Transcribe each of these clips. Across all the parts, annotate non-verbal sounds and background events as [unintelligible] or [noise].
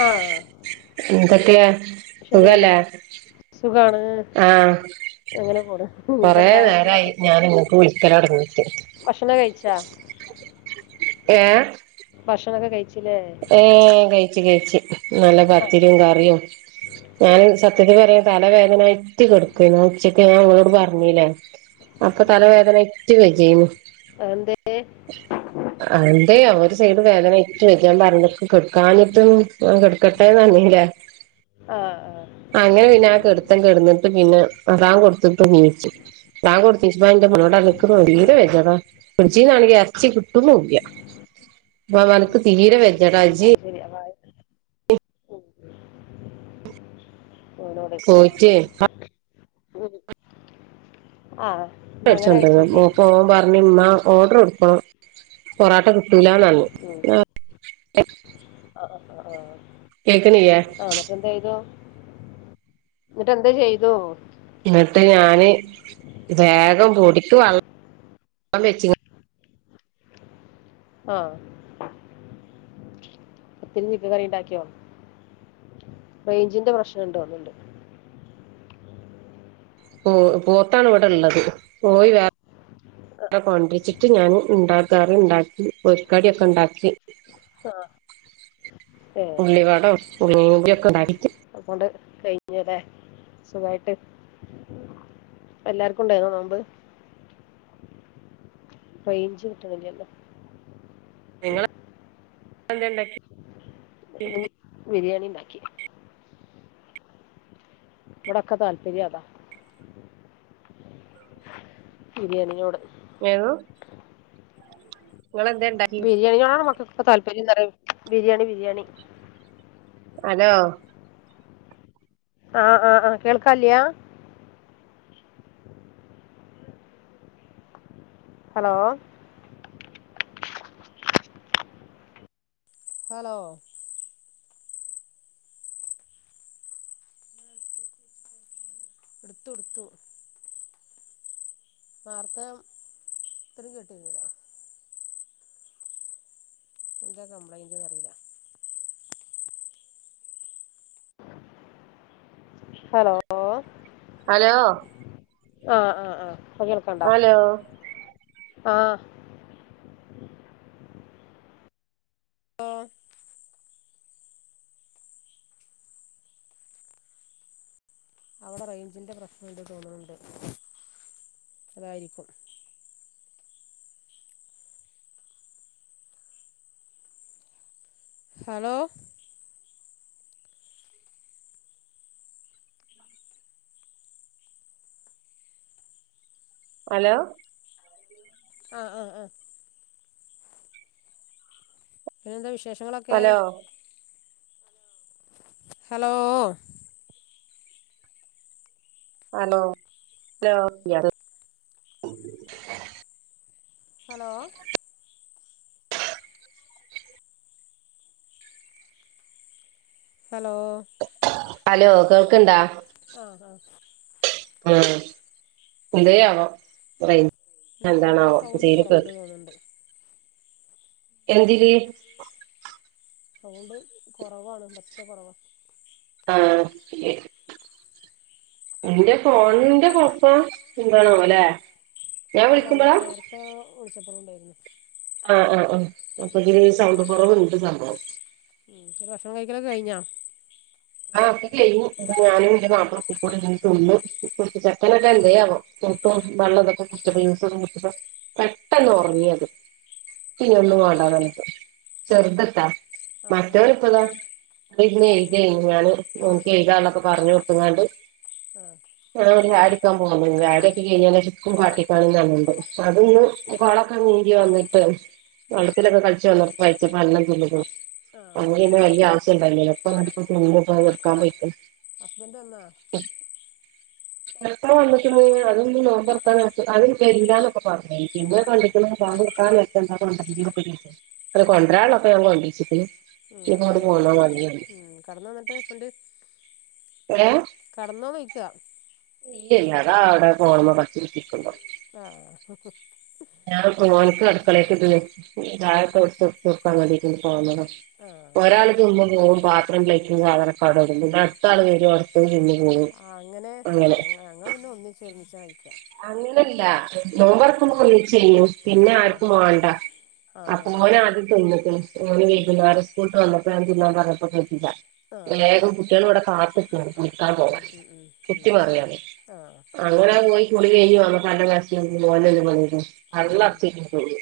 ആ എന്തൊക്കെ ശരിയായില്ല സുഖല്ലേ സുഖാണ് ആഹ് അങ്ങനെ പോണ് കൊറെ പിന്നെന്താ ഭക്ഷണം നേരായി കഴിച്ച ഞാൻ ഇങ്ങക്ക് വിളിക്കലൊടങ്ങിട്ട് ഭക്ഷണം കഴിച്ച ഏഹ് ഭക്ഷണൊെക്കെ കഴിച്ചു. ഏർ കഴിച്ചു കഴിച്ചു നല്ല ആ പത്തിരിയും കറിയും ഞാൻ സത്യത്തിൽ പറയാ തല വേദനയിറ്റ് കിടക്കയിന് ഉച്ചക്ക് ഞാൻ ഓളോട് പറഞ്ഞിലെ അപ്പൊ ആ. തലവേദനെയിട്ടു വേജ്‌ജയ്ന് എന്തേ അതെയ ഒരു സൈഡ് വേദന ഏറ്റവും ഞാൻ പറഞ്ഞ കെടക്കാഞ്ഞിട്ടും കെടക്കട്ടെന്ന് ആ നറഞ്ഞീലെ ആ ആ. അങ്ങനെ പിന്നെ ആ ഉം. കെടുത്തം കെടന്നിട്ട് പിന്നെ ബാങ്കോടുത്തിട്ട് നീച്ചു താങ്കടുത്തീ്പന്ത മണോടാക്കീ ആ വെച്ചവാ ഫ്രിഡ്ജീനാണെങ്കി ഇറച്ചി കിട്ടുനൂല്ല [unintelligible] തീരെ വെജ്ജടാ ജ്ജ് അത് ശരി അപ്പൊ അത് ഉം. ഓനോട് പോയിറ്റ് ഉം ആഹ് അടിച്ചണ്ടന്ന് മപ്പോ പറഞ്ഞന്ന ഓർഡറോഡുക്ക പൊറോട്ട കിട്ടൂലാണറഞ്ഞു ഉം. ആ ആ ആഹ ആഹ മറ്റെന്താായതോ എന്നിട്ട് എന്താ ചെയ്തൂ? എന്നിട്ട് ഞാന് വേഗം പൊടിക്ക് വള്ള ള്ളം വച്ചി ആഹ് പത്തിരി ചിക്കൻ കറി ഉണ്ടാക്കിയോ? റേഞ്ചിന്റെ പ്രശ്നണ്ട് തോനുണ്ട് ഹ്മ് പോത്താണ് ഇവിടെള്ളത് കോയി വേറെ ആ അ കൊണ്ടരിച്ചിട്ട് ഞാന് ഉണ്ടാകറി ഉണ്ടാക്കി പൊരിക്കടിയൊക്കെണ്ടാക്കി ആ ഏ ഉള്ളി വട [unintelligible] ഇണ്ടാക്കി ച്ച്ണ് കഴിഞ്ഞലെ സുഖായിട്ട് അപ്പ എല്ലാർക്കു ഉണ്ടായിന്നോ നോമ്പ് റൈഞ്ച് കിട്ട്ണില്ലല്ലോ നിങ്ങള് ഇപ്പെന്തേണ്ടാക്കി ക്കി ഇവിടൊക്കെ താല്പര്യ അതാ ബിരിയാണിയോട് [unintelligible] ഇണ്ടാക്കി ബിരിയാണിയോടാണ് മക്കൾക്കൊക്കെ താല്പര്യന്നറിയ ബിരിയാണി ബിരിയാണി അലോ ആ ആ ആ കേൾക്കാല്യ ഹലോ ഹലോ എടുത്തു ടുത്തു നാർത്തെ ഇത്രേം കേട്ടിന്നില്ല എന്താ കംപ്ലൈന്റ് അറീല ഹലോ അലോ ആ ആ ആ അലോ ആ ആ അവിടെ റൈഞ്ചിന്റെ പ്രശ്നം ഇണ്ട് തോന്ന്ണ് ണ്ട് അതായിരിക്കും ഹലോ അലോ ആ ആ ആ പിന്നെന്താ വിശേഷങ്ങളൊക്കെ hello hello hello hello [unintelligible] hello hello hello കേൾക്ക്ണ്ടാ? ആ ആ ആ എന്തെ അവൊ റെയ് എന്തർലാ ഇതിന്റെ സൗണ്ട് കൊറവിണ്ട് തോന്ന്ണ്ട് എന്തില് സൗണ്ട് കൊറവാണ് പറ്റ കൊറവാ ആ [unintelligible] എന്റെ ഫോണിന്റെ കൊഴപ്പാ എന്താണാവോലെ? അല്ല അല്ല നേരത്തെ വിളിച്ചപ്പളുണ്ടായി ആ ആ ആ അപ്പൊതില് സൗണ്ട് കൊറവിണ്ട് സംഭവം. ഉം ഭക്ഷണം കഴിക്കലൊക്കെ കഴിഞ്ഞാ? ആ ഒക്കെ കയിഞ്ഞു ഞാനും ഇന്റെ മാപ്പളൊക്കെക്കൂടി ഇങ്ങനെ തിന്നു. കുളിച്ച് ചെക്കനൊക്കെ എന്തേ ആവോ പുട്ടും വെള്ളം ഇതൊക്കെ കുടിച്ചപ്പോ ജ്യൂസൊക്കെ കുടിച്ചപ്പോ പെട്ടെന്ന് ഒറങ്ങി. ഇക്ക് ഇഞ്ഞി ഒന്നും ആഹ് വാണ്ടാന്നർഞ്ഞിട്ട് ചെർതിട്ടാ. ആഹ് ആഹ് മറ്റൊല് ഇപ്പതാ ഇബടെര്ന്ന് എഴ്തേനി ഞാന് നോക്കി എഴുതാള്ളൊക്കെ പറഞ്ഞ് കൊടുത്തിങ്ങാണ്ട് ആഹ് ഞാനൊരു ചായൊടിക്കാൻ പോണി [unintelligible] ചായൊടിയൊക്കെ കഴിഞ്ഞേന് ശേഷം ഇക്കും കാട്ടിക്കാണിംന്നറീണ്ട് അതൊന്ന് കൊളാക്ക നീന്തി വന്നിട്ട് വെള്ളത്തിലൊക്കെ കളിച്ച് വന്നപ്പൊ പയിത്ത [unintelligible] തിന്നു. അന്ന് ആഹ് പിന്നെ വല്യേ അവശ്യണ്ടായില്ലല്ലോ ഇപ്പം എന്നിട്ടിപ്പം ഇന്റെ പണട്ക്കാൻ പോയിക്കാണ് ഹസ്ബൻഡ് വന്നാ [unintelligible] എപ്പഴാ വന്നിക്കണത് അവനിനി നോമ്പർക്കാൻ നേരത്ത് അതും വെരീലാന്നൊക്കെ പറഞ്ഞീനി പിന്നെ ഉം കണ്ടിക്ക്ണ് ബാങ്ക് [unintelligible] അല്ല കൊണ്ട്രാള്ളൊക്കെ ഞാൻ കൊണ്ട്രിച്ചിക്കിണ്. [unintelligible] അങ്ങട്ട് പോവുമ്പോ മതീ പറയും. കടന്നു വന്നിട്ട് ഇപ്പണ്ട് ഏ ഇല്ലില്ല അതാ അവടെ ഫോൺമ്മേ കളിച്ച് കുത്തിരിക്കിണ്ടാവും. ആഹ് ഞാൻ ഒര് മണിക്ക് അടുക്കളേക്ക് [unintelligible] ചായൊക്കെ വെച്ചൊടുത്ത് ഇപ്പൊ ഇങ്ങ്ടേക്ക് ഒന്ന് പോന്നതാ. ആഹ് ആഹ് ഒരാള് തിന്ന് പോവും പാത്രോം പ്ലെയ്റ്റും സാധനൊക്കെ അവിടെടും പിന്നെ അടുത്താള് വെരും അടുത്തത് തിന്ന് പോവും. ങ്ങനെ അങ്ങനെ ഞങ്ങള് പിന്നെ ഒന്നിച്ച് ഒരുമിച്ചാ കഴി അങ്ങനെല്ലാ നോമ്പറക്കുമ്പോ ഒന്നിച്ച് തിന്നും, പിന്നെ ആഹ് ആർക്കും വാണ്ട. ആഹ് അപ്പു ആഹ് മോനാദ്യം തിന്നികക്ക്ണ് ഓന് ഉം വൈകുന്നേരം സ്കൂളിട്ട് വന്നപ്പോ ഞാൻ തിന്നാൻ പറഞ്ഞപ് [unintelligible] ആഹ് വേഗം കുട്ട്യാളിവിടെ കാത്തിക്കാണ് കുളിക്കാൻ ഉം പോവാൻ, ഉം ഉം കുത്തി ഉം മറിയാന്. ആഹ് അങ്ങനെ പോയി കുളി കെയ്ഞ്ഞ് വന്നപ്പോ നല്ല എർച്ചി [unintelligible] ഓനങ്ങ് [unintelligible] ഉം പള്ളറച്ചേറ്റിപ്പോയി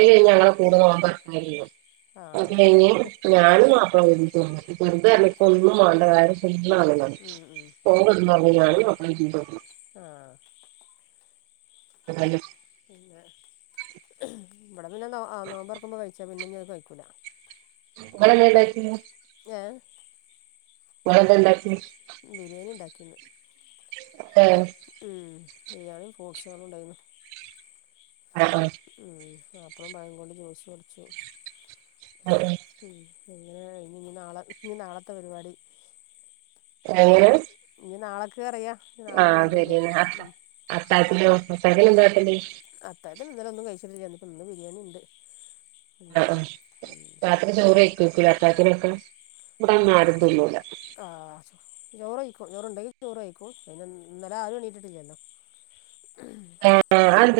ഏയ് ഞങ്ങളെ കൂടെ നോമ്പറക്കാറില്ല ആഹ് അത് ആഹ് കയിഞ്ഞ് ഞാനും മാപ്ലെം ഒരുമിച്ച് വെറുതെയല്ല ഇപ്പൊന്നും വാണ്ട വയറ് ഫുള്ളാണ്ന്നാണ് ഉം ഉം ഓൻ കെടന്നൊറങ്ങി ഞാനും മാപ്പിളീം ചീത്ത [unintelligible] ആഹ് [unintelligible] ഇല്ല ഇബടെ പിന്നെ നോ ആഹ് നോമ്പറക്കുമ്പോ കഴിച്ചാ പിന്നെ ഇഞ്ഞി അത് കഴിക്കൂല. ഇങ്ങളെന്തേണ്ടാക്കീന്? ഏഹ് ഇങ്ങളെന്താണ്ടാക്ക്യേ? ബിരിയാണി ഇണ്ടാക്കീന്ന് ഏഹ് ഉം ബിരിയാണിയും ഫ്രൂട്ട്സളും ഇണ്ടായ്ന്നു. ആഹ് ആഹ് ഉം ആപ്പിളും പയം കൊണ്ട് ജൂസും അടിച്ചു ആഹ് ഉം ങേഹ് ഇനി നി നാളെ ഇനി നാളത്തെ പരിപാടി ഏ ഞ്ഞി നാളക്ക് അറിയാം ആഹ് ശര്യന്നേ അത്ത അത്തായത്തിനോ അത്തായത്തിന് ന്താ വെക്കണ്ട് അത്തായത്തിന് ഇന്നലൊന്നും കയിച്ചിട്ടില്ല ഇന്ന്പ്പൊ ഇന്ന് ബിരിയാണിണ്ട്. അ ആ രാത്രി ചോറ് കയ്ക്കൂലേ അത്തായത്തിനൊക്കെ ഇബടങ്ങനാരും തിന്നൂല്ല. ആഹ് ചോറ് ചോറുണ്ടെങ്കി ചോറെയ്ക്കും അയിന് ഇന്നലെ ആരും എണീറ്റിട്ടില്ലല്ലോ ഏ ഏ അതെന്ത്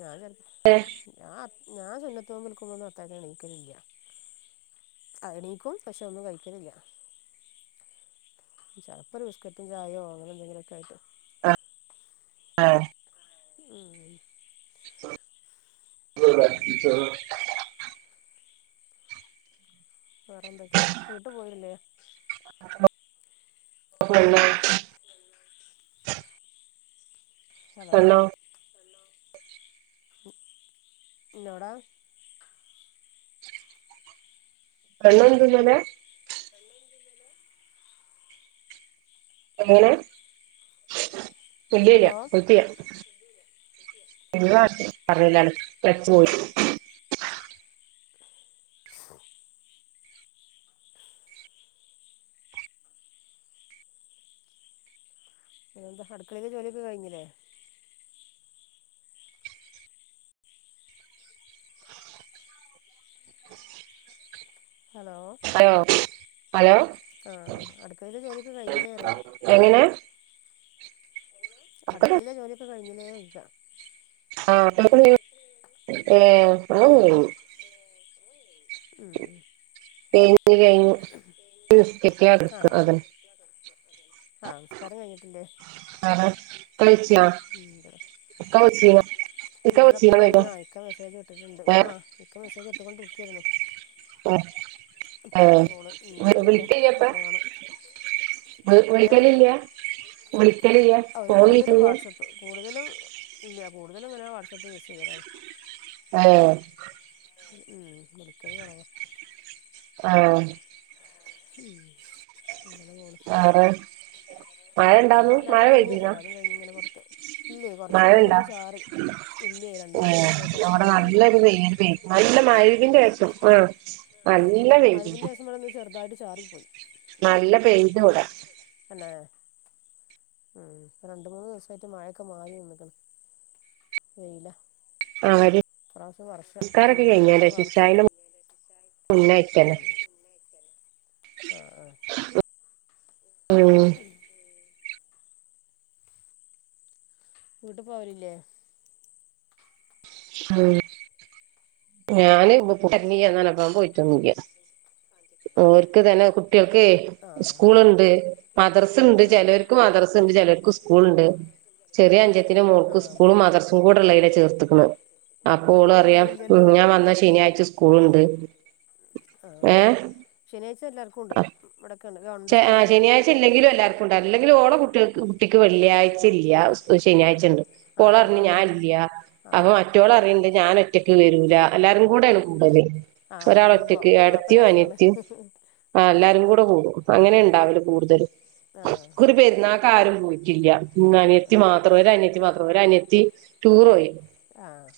ഞാൻ ചെലപ്പം [unintelligible] ഞാൻ ഞാൻ സുന്നത്ത് നോമ്പ്ടുക്കുമ്പോ ഒന്നും അത്തായത്തിന് എണീക്കലില്ല. അ എണീക്കും പക്ഷെ ഒന്നും കയിക്കലില്ല ചെലപ്പോ ഒരു ബിസ്ക്കറ്റും ചായോ അങ്ങനെ എന്തെങ്കിലൊക്കെ ആയിട്ട് ആഹ് ആഹ് ഉം [inaudible] വേറെന്തൊക്കെ വീട്ടിപോയില്ലേ ഹലോ [inaudible] ഹലോ [unintelligible] എന്നോടാ ഒന്നും നിന്റേല്ല്യല്ലെ [unintelligible] എങ്ങനെയാ ഇല്ല്യല്ല ഹലോ ബുദ്ധിയാ ഇല്ല പറഞ്ഞില്ലായിര്ന്ന് മരിച്ച് പോയി [inaudible] പിന്നെന്താ അടുക്കളയില് ജോലിയൊക്കെ കഴിഞ്ഞില്ലേ ഹലോ ഹലോ ഹലോ ആ അടുക്കളയിലെ ജോലിയൊക്കെ കഴിഞ്ഞില്ലേ അറിയാം എങ്ങനെ അടുക്കളയിലെ ജോലിയൊക്കെ കഴിഞ്ഞില്ലേ ന്ച്ച ആഹ [unintelligible] ഏ [unintelligible] ഉം ജോലികയിഞ്ഞു [unintelligible] ആഹ നിസ്കാരം കഴിഞ്ഞിട്ടില്ലേ ആ കളച്ചിയാ കളച്ചിയ എന്റെതൊക്കെ കഴിഞ്ഞു ആ ഇക്ക മെസ്സേജ് ഇട്ടിട്ടുണ്ട് ഏഹ് ആ ഇക്ക മെസ്സേജ് ഇട്ടൊണ്ടിരിക്കായിരുന്നു [unintelligible] അപ്പ അത് ന്റെ കോള് വീണ്ട്ളിക്കട്ടെ പോണ് ഒൽ ഒളിക്കലില്ല ഒളിക്കലില്ല അവർ കോൾ കൂടുതലും വിളിക്കിന്ന് വാട്സപ്പ് കൂടുതലും ഇല്ല കൂടുതലും ഇങ്ങന വാട്സആപ്പ് യൂസ് ചെയ്യാലാണ് ആഹ ഉം വിളിക്കല് കെറവാ ആഹ ഉം അങ്ങനെ പോണ് വേറെ മഴ ഞൻ ഇണ്ടാന്നു മഴ എല്ലാതും കഴിഞ്ഞു പെയ്തീനോ എല്ലാതും കഴിഞ്ഞഞ് ഇങ്ങനെ പുറത്ത് ഇല്ല കൊറച്ച് മുമ്പ് ഒന്ന് ചാറി ഇ ഏ അവിടെ നല്ലൊരു വെയ്ല് നല്ല മഴുവിന്റെ ആക്കും ആ നല്ലവെയിലുണ്ട് മഗ്‌രിബിന്റെ ശേഷം ഇവിടൊന്ന് ചെറുതായിട്ട് ചാറിപ്പോയി നല്ല പെയ്ത് വ്ടാ ആഹ ഉം രണ്ട് മൂന്ന് ദിവസമായിട്ട് മഴയൊക്കെ മാറി നിന്ന്ക്കണ് വെയില്ല ആഹ് വരി പ്രാവശ്യ വർഷം ഉം പ്രാവശ്യ വർഷം ഉന്നായിത്തന്നെ ഉം ആഹ് ആഹ് ആഹ വീട്ട് പോവലില്ലേ ഉ ഞാന് ഇാനപ്പൻ പോയിട്ടോന്നിക്ക ഓർക്ക് തന്നെ കുട്ടികൾക്ക് ആഹ് സ്കൂളുണ്ട് മദർസുണ്ട് ആഹ് ചിലർക്ക് മദർ ണ്ട് ചിലർക്കും സ്കൂൾ ഉണ്ട് ചെറിയ അഞ്ചത്തിന്റെ മോൾക്ക് ആഹ് സ്കൂളും മദർസും കൂടെ ഉള്ള ഇനെ ചേർത്തക്കണ് ആഹ് അപ്പോഓള് ഇന്നും അറിയാം നാളീം ഉ ഞാൻ വന്ന ശനിയാഴ്ച സ്കൂളുണ്ട് അ ഏ ഉണ്ട് ആ ഇവിടൊക്കെണ്ട് ഗവൺമെന്റ് ആ സ്കൂളുണ്ട് ശനിയാഴ്ച ഇല്ലെങ്കിലും എല്ലാവർക്കും ഉണ്ട അല്ലെങ്കിലും ഓടട്ടി കുട്ട വെള്ളിയാഴ്ചല്ല ശനിയാഴ്ച ഉണ്ട് ആഹ് പോളറി അങ്ങനെയാണ് ഞാനല്ല അപ്പൊ ആഹ് മറ്റോള് അറിയണ്ട് ഞാൻ ഒറ്റക്ക് വരൂല എല്ലാരും ആഹ് കൂടെയാണ് കൂടുതല് ആഹ് ഒരാൾ കൂടുമ്പോ ഒറ്റക്ക് ആ അപ്പൊ ഇടത്തിയും രസാണ് അനിയത്തിയും ഉം ആ എല്ലാരും കൂടെ കൂടും അങ്ങനെ ഉം ഉണ്ടാവില്ല കൂടുതലും ആഹ് കുറ പേരുന്ന ആക്കാരും പോയിട്ടില്ല ഉ ആഹ് അനിയത്തി ആഹ് മാത്രം ഒര് അനിയത്തി മാത്രം ഒ അനിയത്തി ടൂർ ഉം പോയി ആഹ്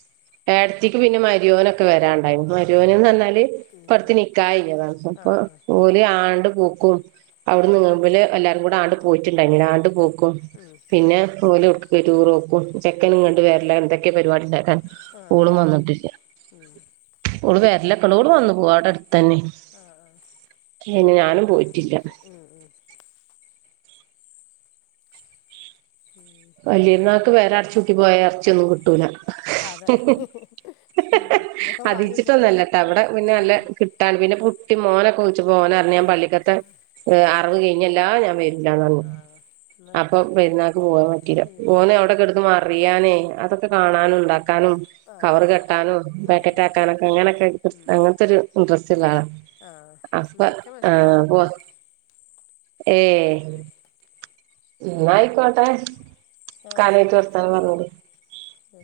ഇടത്തക്ക് പിന്നെ മരിയോനൊക്കെ വരാുണ്ടായിരുന്നു മരിയോനന്ന് പറന്നാല് ഉം പറത്തി ഉം നിക്കാഞ്ഞതാണ് അപ്പൊ ആഹ് ആഹ് പോലി ഉം ആണ്ട് പൂക്കും അവിടെ ആഹ് അതെ നിങ്ങുമ്പില് ഉം എല്ലാരും കൂടെ ആണ്ട് പോയിട്ടുണ്ടായി ആഹ് ആണ്ട് പോക്കും പിന്നെ ഓലരുറോക്കും ചെക്കനും കണ്ട് വേറെല്ല എന്തൊക്കെ പരിപാടി ഉണ്ടാക്കാൻ ഊള ആഹ് ഉം ഇള് വേരലക്കള കൂട് വന്നു പോവാ അവിടെ അടുത്ത തന്നെ ആഹ് ആഹ് ഞാനും പോയിറ്റില്ല അത് ശരി ഉം ഉം ഉം വല്ല്യര്ന്നാക്ക് പെരട്ചൂട്ടി പോയ എർച്യൊന്നും ക്ട്ടൂല അതെ ഞാ ഞാൻ വാങ്ങി വെച്ചിട്ടാ പോ അതിച്ചിട്ടൊന്നല്ലട്ട വ്ട പിന്ന ഉം നല്ല ഉം കിട്ടാണ് പിന്നെ പുട്ടി മോനൊക്ക ച്പ്പ് ഓനർഞ്ഞ് ഞാം പള്ളിക്ക ത്ത് അറവ് ആഹ് കയ്ഞ്ഞല്ലാ ഞാൻ വരൂലാന്നർഞ്ഞി ആഹ് ന്ന് അപ്പൊ പെര്ന്നാക്ക്‌ പോ ഉം ഓനെ അവ്ടെ കെട്ന്ന് മാറിയാനെ അതൊക്കെ കാണാനുണ്ടാക് ക്കാനും ആഹ് അതെ കവറ് കെട്ടാനും ഉം പാക്കറ്റ് ഉം ഉം ആക്കാനും അങ്ങനൊക്കെ ഉം അങ്ങൻത്തൊരു ഇൻട്രസ്റ്റ് ള്ള ആള ആഹ് അപ്പൊ ന്നാ ഇക്ക മെസ്സേജ് ആഹ് പോ ഇട്ണ്ട് ഏ ന്ന ആയ്ക്കോട്ടെ ആഹ് കാലയ്ട്ട് ശരി വർത്താന പർഞ്ഞൂട് ആ